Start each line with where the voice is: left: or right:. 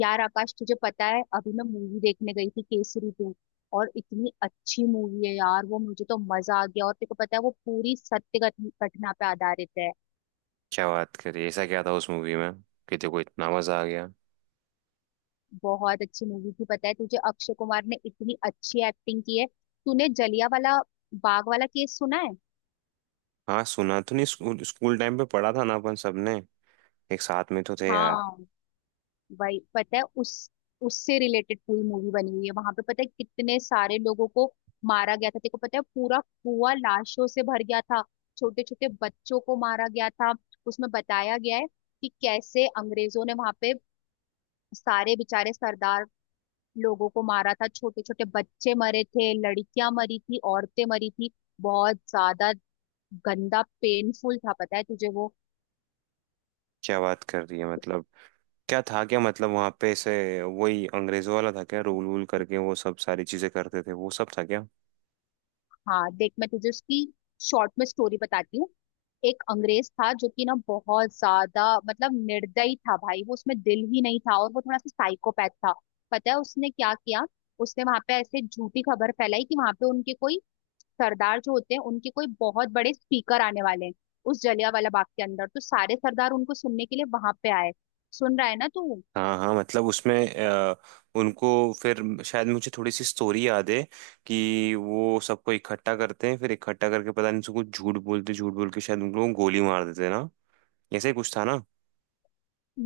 left: यार आकाश, तुझे पता है अभी मैं मूवी देखने गई थी केसरी टू। और इतनी अच्छी मूवी है यार वो, मुझे तो मजा आ गया। और तेरे को पता है वो पूरी सत्य घटना पे आधारित है।
right: क्या बात करी? ऐसा क्या था उस मूवी में कि देखो इतना मजा आ गया।
left: बहुत अच्छी मूवी थी। पता है तुझे, अक्षय कुमार ने इतनी अच्छी एक्टिंग की है। तूने जलिया वाला बाग वाला केस सुना है?
right: हाँ, सुना तो नहीं, स्कूल स्कूल टाइम पे पढ़ा था ना अपन सबने। एक साथ में तो थे यार।
left: हाँ। वही, पता है उस उससे रिलेटेड पूरी मूवी बनी हुई है। वहां पे पता है कितने सारे लोगों को मारा गया था। देखो पता है, पूरा कुआं लाशों से भर गया था। छोटे छोटे बच्चों को मारा गया था। उसमें बताया गया है कि कैसे अंग्रेजों ने वहां पे सारे बेचारे सरदार लोगों को मारा था। छोटे छोटे बच्चे मरे थे, लड़कियां मरी थी, औरतें मरी थी। बहुत ज्यादा गंदा, पेनफुल था, पता है तुझे वो?
right: क्या बात कर रही है? मतलब क्या था क्या? मतलब वहां पे ऐसे वही अंग्रेजों वाला था क्या? रूल वूल करके वो सब सारी चीजें करते थे, वो सब था क्या?
left: हाँ देख, मैं तुझे उसकी शॉर्ट में स्टोरी बताती हूँ। एक अंग्रेज था जो कि ना बहुत ज्यादा, मतलब निर्दयी था भाई, वो उसमें दिल ही नहीं था, और वो थोड़ा सा साइकोपैथ था। पता है उसने क्या किया? उसने वहां पे ऐसे झूठी खबर फैलाई कि वहां पे उनके कोई सरदार जो होते हैं, उनके कोई बहुत बड़े स्पीकर आने वाले हैं उस जलियांवाला बाग के अंदर। तो सारे सरदार उनको सुनने के लिए वहां पे आए। सुन रहा है ना तू?
right: हाँ हाँ, मतलब उसमें उनको फिर शायद मुझे थोड़ी सी स्टोरी याद है कि वो सबको इकट्ठा करते हैं, फिर इकट्ठा करके पता नहीं उनको कुछ झूठ बोल के शायद उन लोगों को गोली मार देते हैं ना। ऐसे ही कुछ था ना।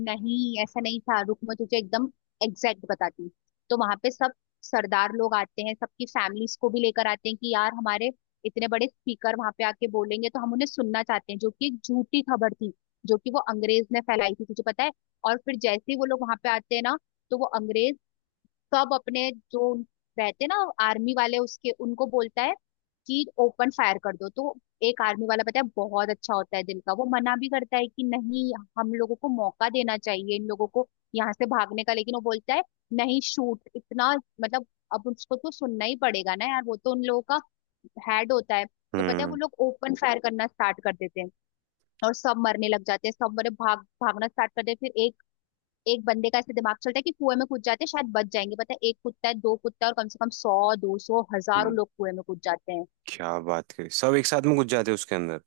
left: नहीं, ऐसा नहीं था। रुक, मैं तुझे एकदम एग्जैक्ट बताती हूँ। तो वहां पे सब सरदार लोग आते हैं, सबकी फैमिलीज को भी लेकर आते हैं कि यार हमारे इतने बड़े स्पीकर वहां पे आके बोलेंगे तो हम उन्हें सुनना चाहते हैं, जो कि एक झूठी खबर थी, जो कि वो अंग्रेज ने फैलाई थी, तुझे पता है। और फिर जैसे ही वो लोग वहां पे आते हैं ना, तो वो अंग्रेज सब अपने जो रहते ना, आर्मी वाले, उसके, उनको बोलता है कि ओपन फायर कर दो। तो एक आर्मी वाला पता है बहुत अच्छा होता है दिल का, वो मना भी करता है कि नहीं, हम लोगों को मौका देना चाहिए इन लोगों को यहाँ से भागने का। लेकिन वो बोलता है नहीं, शूट। इतना मतलब, अब उसको तो सुनना ही पड़ेगा ना यार, वो तो उन लोगों का हेड होता है। तो पता है वो
right: हम्म।
left: लोग ओपन फायर करना स्टार्ट कर देते हैं और सब मरने लग जाते हैं। सब मरे, भागना स्टार्ट कर देते हैं। फिर एक एक बंदे का ऐसे दिमाग चलता है कि कुएं में कूद जाते हैं, शायद बच जाएंगे। पता है एक कुत्ता है, दो कुत्ता है, और कम से कम 100 200 हजारों
right: हम्म।
left: लोग कुएं में कूद जाते हैं।
right: क्या बात करी? सब एक साथ में घुस जाते उसके अंदर,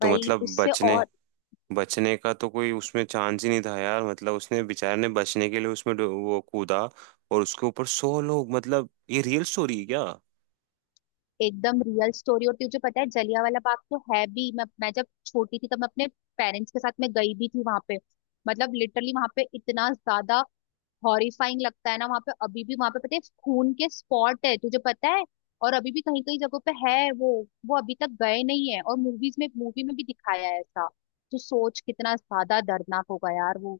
right: तो
left: भाई
right: मतलब
left: उससे
right: बचने
left: और,
right: बचने का तो कोई उसमें चांस ही नहीं था यार। मतलब उसने बेचारे ने बचने के लिए उसमें वो कूदा, और उसके ऊपर 100 लोग। मतलब ये रियल स्टोरी है क्या?
left: एकदम रियल स्टोरी। और तुझे पता है जलियांवाला बाग तो है भी, मैं जब छोटी थी तब मैं अपने पेरेंट्स के साथ मैं गई भी थी वहां पे। मतलब लिटरली वहां पे इतना ज्यादा हॉरिफाइंग लगता है ना। वहां पे अभी भी, वहां पे पता है खून के स्पॉट है, तुझे पता है? और अभी भी कहीं कहीं जगहों पे है वो। अभी तक गए नहीं है। और मूवीज में, मूवी में भी दिखाया है ऐसा। तो सोच कितना ज्यादा दर्दनाक होगा यार वो।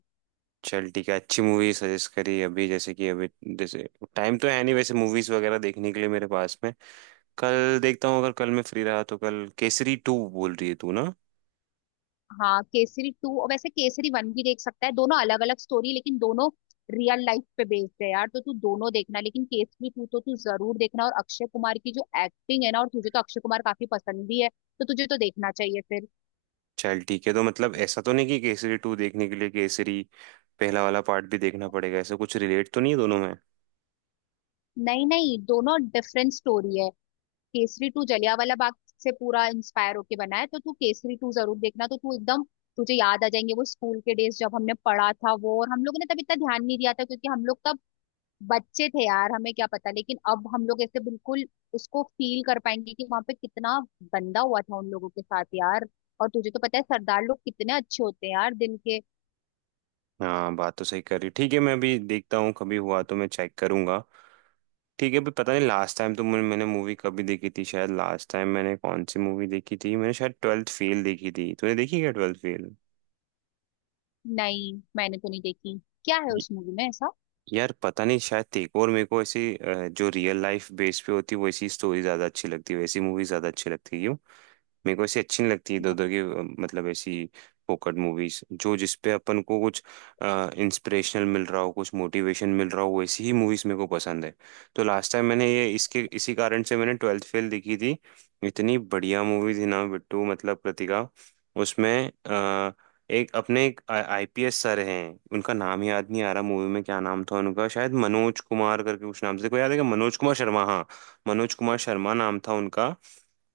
right: चल ठीक है, अच्छी मूवी सजेस्ट करी। अभी जैसे कि अभी जैसे टाइम तो है नहीं वैसे मूवीज वगैरह देखने के लिए मेरे पास में। कल देखता हूँ, अगर कल मैं फ्री रहा तो। कल केसरी टू बोल रही है तू ना?
left: हाँ, केसरी टू, और वैसे केसरी वन भी देख सकता है। दोनों अलग अलग स्टोरी, लेकिन दोनों रियल लाइफ पे बेस्ड है यार। तो तू दोनों देखना, लेकिन केसरी टू तो तू जरूर देखना। और अक्षय कुमार की जो एक्टिंग है ना, और तुझे तो अक्षय कुमार काफी पसंद भी है, तो तुझे तो देखना चाहिए फिर।
right: चल ठीक है। तो मतलब ऐसा तो नहीं कि केसरी टू देखने के लिए केसरी पहला वाला पार्ट भी देखना पड़ेगा? ऐसा कुछ रिलेट तो नहीं है दोनों में?
left: नहीं नहीं, दोनों डिफरेंट स्टोरी है। केसरी टू जलियांवाला बाग से पूरा इंस्पायर होके बना है। तो तू केसरी टू जरूर देखना, तो तू एकदम, तुझे याद आ जाएंगे वो स्कूल के डेज जब हमने पढ़ा था वो। और हम लोगों ने तब इतना ध्यान नहीं दिया था क्योंकि हम लोग तब बच्चे थे यार, हमें क्या पता। लेकिन अब हम लोग ऐसे बिल्कुल उसको फील कर पाएंगे कि वहां पे कितना गंदा हुआ था उन लोगों के साथ यार। और तुझे तो पता है सरदार लोग कितने अच्छे होते हैं यार दिल के।
right: हाँ, बात तो सही कर रही। ठीक है, मैं अभी देखता हूँ, कभी हुआ तो मैं चेक करूंगा। ठीक है, अभी पता नहीं। लास्ट टाइम तो मैंने मैंने मूवी कभी देखी थी शायद। लास्ट टाइम मैंने कौन सी मूवी देखी थी? मैंने शायद ट्वेल्थ फेल देखी थी। तूने देखी क्या ट्वेल्थ फेल?
left: नहीं, मैंने तो नहीं देखी। क्या है
right: य-
left: उस मूवी में ऐसा?
right: यार पता नहीं, शायद तेरे को और मेरे को ऐसी जो रियल लाइफ बेस पे होती है वैसी स्टोरी ज्यादा अच्छी लगती है, वैसी मूवी ज्यादा अच्छी लगती है क्यों? मेरे को ऐसी अच्छी नहीं लगती इधर उधर की, मतलब ऐसी फोकट मूवीज। जो जिसपे अपन को कुछ इंस्पिरेशनल मिल रहा हो, कुछ मोटिवेशन मिल रहा हो, वैसी ही मूवीज मेरे को पसंद है। तो लास्ट टाइम मैंने ये इसके इसी कारण से मैंने ट्वेल्थ फेल देखी थी। इतनी बढ़िया मूवी थी ना बिट्टू, मतलब कृतिका उसमें। अ, एक आईपीएस सर हैं, उनका नाम याद नहीं आ रहा मूवी में। क्या नाम था उनका? शायद मनोज कुमार करके कुछ नाम से, कोई याद है क्या? मनोज कुमार शर्मा, हाँ। मनोज कुमार शर्मा नाम था उनका।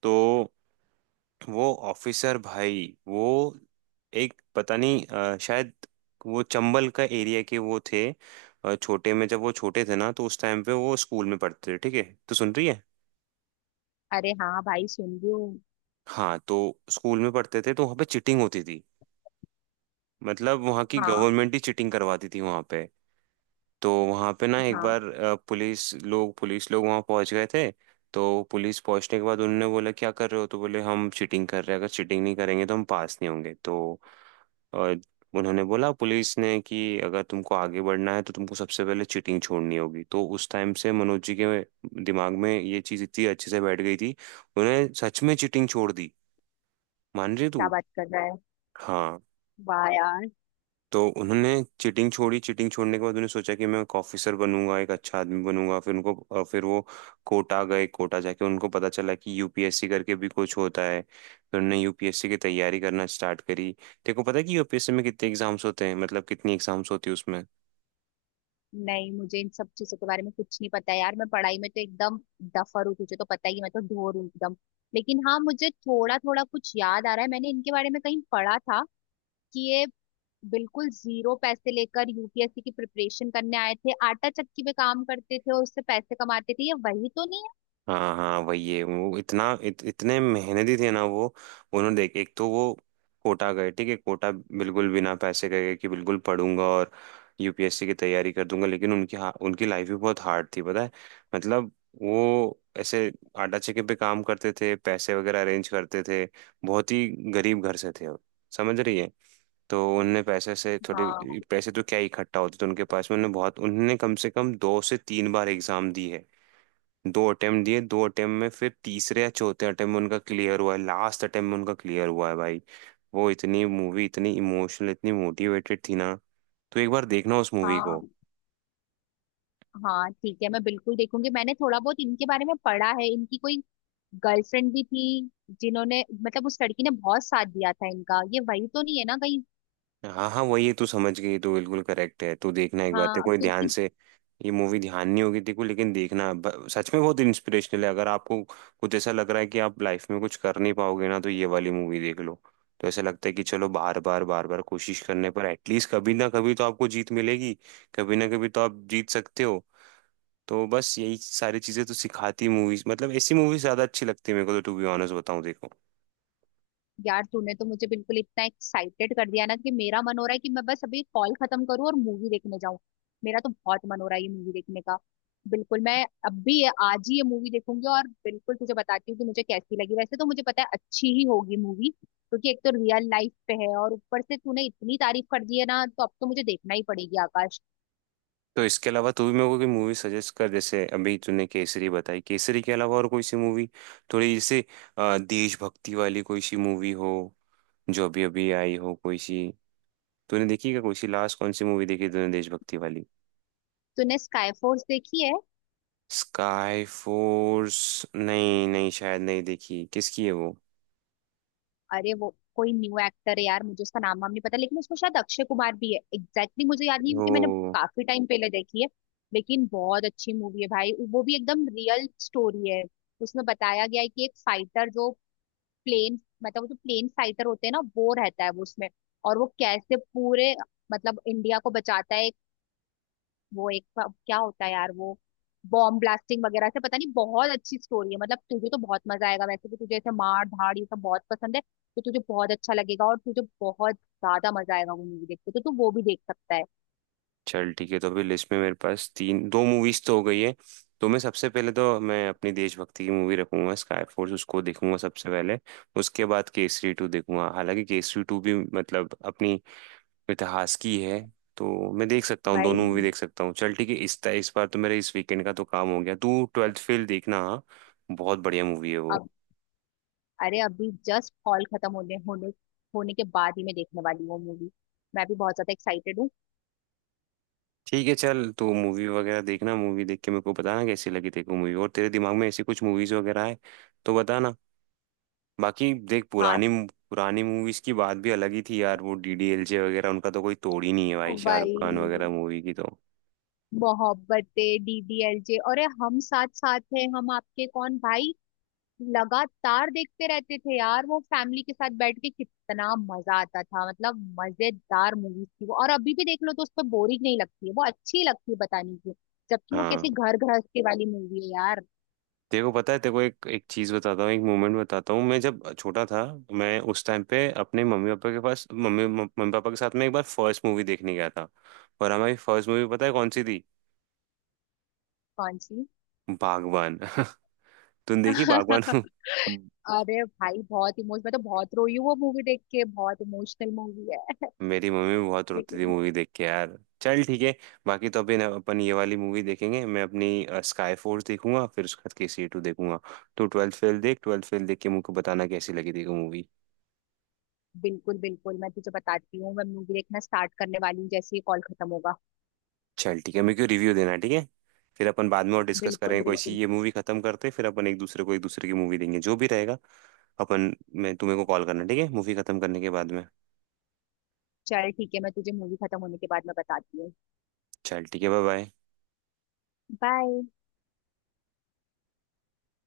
right: तो वो ऑफिसर भाई वो एक, पता नहीं शायद वो चंबल का एरिया के वो थे। छोटे में, जब वो छोटे थे ना, तो उस टाइम पे वो स्कूल में पढ़ते थे, ठीक है? तो सुन रही है?
left: अरे हाँ भाई, सुन रही हूँ।
right: हाँ, तो स्कूल में पढ़ते थे तो वहाँ पे चिटिंग होती थी। मतलब वहाँ की
left: हाँ
right: गवर्नमेंट ही चिटिंग करवाती थी वहाँ पे। तो वहाँ पे ना एक
left: हाँ,
right: बार पुलिस लोग वहाँ पहुँच गए थे। तो पुलिस पहुँचने के बाद उन्होंने बोला क्या कर रहे हो, तो बोले हम चीटिंग कर रहे हैं, अगर चीटिंग नहीं करेंगे तो हम पास नहीं होंगे। तो अ, उन्होंने बोला पुलिस ने कि अगर तुमको आगे बढ़ना है तो तुमको सबसे पहले चीटिंग छोड़नी होगी। तो उस टाइम से मनोज जी के दिमाग में ये चीज़ इतनी अच्छे से बैठ गई थी, उन्हें सच में चीटिंग छोड़ दी। मान रही तू?
left: क्या बात कर रहा है।
right: हाँ।
left: वाह यार।
right: तो उन्होंने चीटिंग छोड़ी, चीटिंग छोड़ने के बाद उन्होंने सोचा कि मैं एक ऑफिसर बनूंगा, एक अच्छा आदमी बनूंगा। फिर उनको, फिर वो कोटा गए। कोटा जाके उनको पता चला कि यूपीएससी करके भी कुछ होता है। फिर उन्होंने यूपीएससी की तैयारी करना स्टार्ट करी। तेरे को पता है कि यूपीएससी में कितने एग्जाम्स होते हैं, मतलब कितनी एग्जाम्स होती है उसमें?
left: नहीं, मुझे इन सब चीजों के बारे में कुछ नहीं पता है यार। मैं पढ़ाई में तो एकदम डफर हूँ, तुझे तो पता ही है, मैं तो ढोर हूँ एकदम। लेकिन हाँ, मुझे थोड़ा थोड़ा कुछ याद आ रहा है, मैंने इनके बारे में कहीं पढ़ा था कि ये बिल्कुल जीरो पैसे लेकर यूपीएससी की प्रिपरेशन करने आए थे, आटा चक्की पे काम करते थे और उससे पैसे कमाते थे। ये वही तो नहीं है?
right: हाँ हाँ, वही है वो। इतना इतने मेहनती थे ना वो। उन्होंने देख, एक तो वो कोटा गए ठीक है, कोटा बिल्कुल बिना पैसे के गए कि बिल्कुल पढ़ूंगा और यूपीएससी की तैयारी कर दूंगा, लेकिन उनकी लाइफ भी बहुत हार्ड थी पता है। मतलब वो ऐसे आटा चक्की पे काम करते थे, पैसे वगैरह अरेंज करते थे, बहुत ही गरीब घर से थे वो, समझ रही है? तो उनने पैसे से थोड़े
left: हाँ
right: पैसे तो क्या ही इकट्ठा होते थे उनके पास में। उन्होंने बहुत, उन्होंने कम से कम 2 से 3 बार एग्जाम दी है। 2 अटेम्प्ट दिए, 2 अटेम्प्ट में फिर तीसरे या चौथे अटेम्प्ट में उनका क्लियर हुआ है। लास्ट अटेम्प्ट में उनका क्लियर हुआ है भाई। वो इतनी मूवी, इतनी इमोशनल, इतनी मोटिवेटेड थी ना, तो एक बार देखना उस मूवी को।
left: हाँ। हाँ ठीक है, मैं बिल्कुल देखूंगी। मैंने थोड़ा बहुत इनके बारे में पढ़ा है। इनकी कोई गर्लफ्रेंड भी थी जिन्होंने, मतलब उस लड़की ने, बहुत साथ दिया था इनका। ये वही तो नहीं है ना कहीं?
right: हाँ हाँ, वही है, तू समझ गई, तू बिल्कुल करेक्ट है। तू देखना एक बार
left: हाँ,
right: तेरे को
left: अब
right: ये ध्यान
left: क्योंकि,
right: से। ये मूवी ध्यान नहीं होगी तेरे को, लेकिन देखना। सच में बहुत इंस्पिरेशनल है। अगर आपको कुछ ऐसा लग रहा है कि आप लाइफ में कुछ कर नहीं पाओगे ना, तो ये वाली मूवी देख लो। तो ऐसा लगता है कि चलो, बार बार बार बार कोशिश करने पर एटलीस्ट कभी ना कभी तो आपको जीत मिलेगी। कभी ना कभी तो आप जीत सकते हो। तो बस यही सारी चीजें तो सिखाती मूवीज, मतलब ऐसी मूवीज ज्यादा अच्छी लगती है मेरे को, तो टू बी ऑनेस्ट बताऊं देखो।
left: यार तूने तो मुझे बिल्कुल इतना एक्साइटेड कर दिया ना कि मेरा मन हो रहा है कि मैं बस अभी कॉल खत्म करूँ और मूवी देखने जाऊं। मेरा तो बहुत मन हो रहा है ये मूवी देखने का। बिल्कुल, मैं अब भी आज ही ये मूवी देखूंगी और बिल्कुल तुझे बताती हूँ कि मुझे कैसी लगी। वैसे तो मुझे पता है अच्छी ही होगी मूवी, क्योंकि एक तो रियल लाइफ पे है और ऊपर से तूने इतनी तारीफ कर दी है ना। तो अब तो मुझे देखना ही पड़ेगी आकाश।
right: तो इसके अलावा तू भी मेरे को कोई मूवी सजेस्ट कर। जैसे अभी तूने केसरी बताई, केसरी के अलावा और कोई सी मूवी थोड़ी जैसे देशभक्ति वाली कोई सी मूवी हो जो अभी अभी आई हो कोई सी। तूने देखी क्या कोई सी? लास्ट कौन सी मूवी देखी तूने देशभक्ति वाली?
left: तूने स्काई फोर्स देखी है?
right: Sky Force? नहीं नहीं, शायद नहीं देखी। किसकी है वो?
left: अरे वो कोई न्यू एक्टर है यार, मुझे उसका नाम वाम नहीं पता, लेकिन उसमें शायद अक्षय कुमार भी है। एग्जैक्टली, मुझे याद नहीं क्योंकि मैंने
right: ओ,
left: काफी टाइम पहले देखी है। लेकिन बहुत अच्छी मूवी है भाई। वो भी एकदम रियल स्टोरी है। उसमें बताया गया है कि एक फाइटर जो प्लेन, मतलब वो जो प्लेन फाइटर होते हैं ना, वो रहता है वो उसमें। और वो कैसे पूरे, मतलब इंडिया को बचाता है। वो एक क्या होता है यार वो, बॉम्ब ब्लास्टिंग वगैरह से, पता नहीं, बहुत अच्छी स्टोरी है। मतलब तुझे तो बहुत मजा आएगा, वैसे भी तुझे ऐसे मार धाड़ ये सब बहुत पसंद है। तो तुझे बहुत अच्छा लगेगा और तुझे बहुत ज्यादा मजा आएगा वो मूवी देख के। तो तू वो भी देख सकता है।
right: चल ठीक है, तो अभी लिस्ट में मेरे पास तीन, दो मूवीज तो हो गई है। तो मैं सबसे पहले तो मैं अपनी देशभक्ति की मूवी रखूंगा स्काई फोर्स, उसको देखूंगा सबसे पहले। उसके बाद केसरी टू देखूंगा, हालांकि केसरी टू भी मतलब अपनी इतिहास की है। तो मैं देख सकता हूँ,
left: भाई
right: दोनों मूवी देख सकता हूँ। चल ठीक है, इस बार तो मेरे इस वीकेंड का तो काम हो गया। तू ट्वेल्थ फेल देखना, हाँ? बहुत बढ़िया मूवी है वो।
left: अब, अरे अभी जस्ट हॉल खत्म होने होने होने के बाद ही मैं देखने वाली हूँ वो मूवी। मैं भी बहुत ज्यादा एक्साइटेड हूँ।
right: ठीक है चल, तो मूवी वगैरह देखना, मूवी देख के मेरे को बताना कैसी लगी तेरे को मूवी। और तेरे दिमाग में ऐसी कुछ मूवीज वगैरह है तो बताना। बाकी देख,
left: हाँ
right: पुरानी पुरानी मूवीज की बात भी अलग ही थी यार। वो डीडीएलजे वगैरह उनका तो कोई तोड़ ही नहीं है भाई, शाहरुख खान वगैरह
left: भाई,
right: मूवी की तो।
left: मोहब्बतें, डीडीएलजे, अरे हम साथ साथ हैं, हम आपके कौन, भाई लगातार देखते रहते थे यार वो, फैमिली के साथ बैठ के कितना मजा आता था। मतलब मजेदार मूवीज थी वो। और अभी भी देख लो तो उस पर बोरिंग नहीं लगती है वो, अच्छी लगती है बताने की। जबकि वो
right: हाँ,
left: कैसी घर गृहस्थी वाली मूवी है यार।
right: तेरे को पता है, तेरे को एक एक चीज बताता हूँ, एक मोमेंट बताता हूँ। मैं जब छोटा था, मैं उस टाइम पे अपने मम्मी पापा के पास मम्मी मम्मी पापा के साथ में एक बार फर्स्ट मूवी देखने गया था। और हमारी फर्स्ट मूवी पता है कौन सी थी?
left: कौन सी?
right: बागबान। तुम देखी बागबान?
left: अरे भाई बहुत इमोश मैं तो बहुत रोई हूँ वो मूवी देख के, बहुत इमोशनल मूवी है।
right: मेरी मम्मी भी बहुत रोती थी
left: लेकिन
right: मूवी देख के यार। चल ठीक है। बाकी तो अभी ना अपन ये वाली मूवी देखेंगे, मैं अपनी स्काई फोर्स देखूंगा, फिर उसके बाद के सी टू देखूंगा। तो ट्वेल्थ फेल देख, ट्वेल्थ फेल देख के मुझको बताना कैसी लगी थी मूवी।
left: बिल्कुल बिल्कुल, मैं तुझे बताती हूँ, मैं मूवी देखना स्टार्ट करने वाली हूँ जैसे ही कॉल खत्म होगा।
right: चल ठीक है, मेरे को रिव्यू देना ठीक है? फिर अपन बाद में और डिस्कस
left: बिल्कुल
right: करेंगे कोई सी।
left: बिल्कुल।
right: ये मूवी खत्म करते हैं, फिर अपन एक दूसरे को एक दूसरे की मूवी देंगे जो भी रहेगा। अपन मैं तुम्हें को कॉल करना ठीक है मूवी खत्म करने के बाद में।
left: चल ठीक है, मैं तुझे मूवी खत्म होने के बाद मैं बताती हूँ।
right: चल ठीक है, बाय बाय।
left: बाय।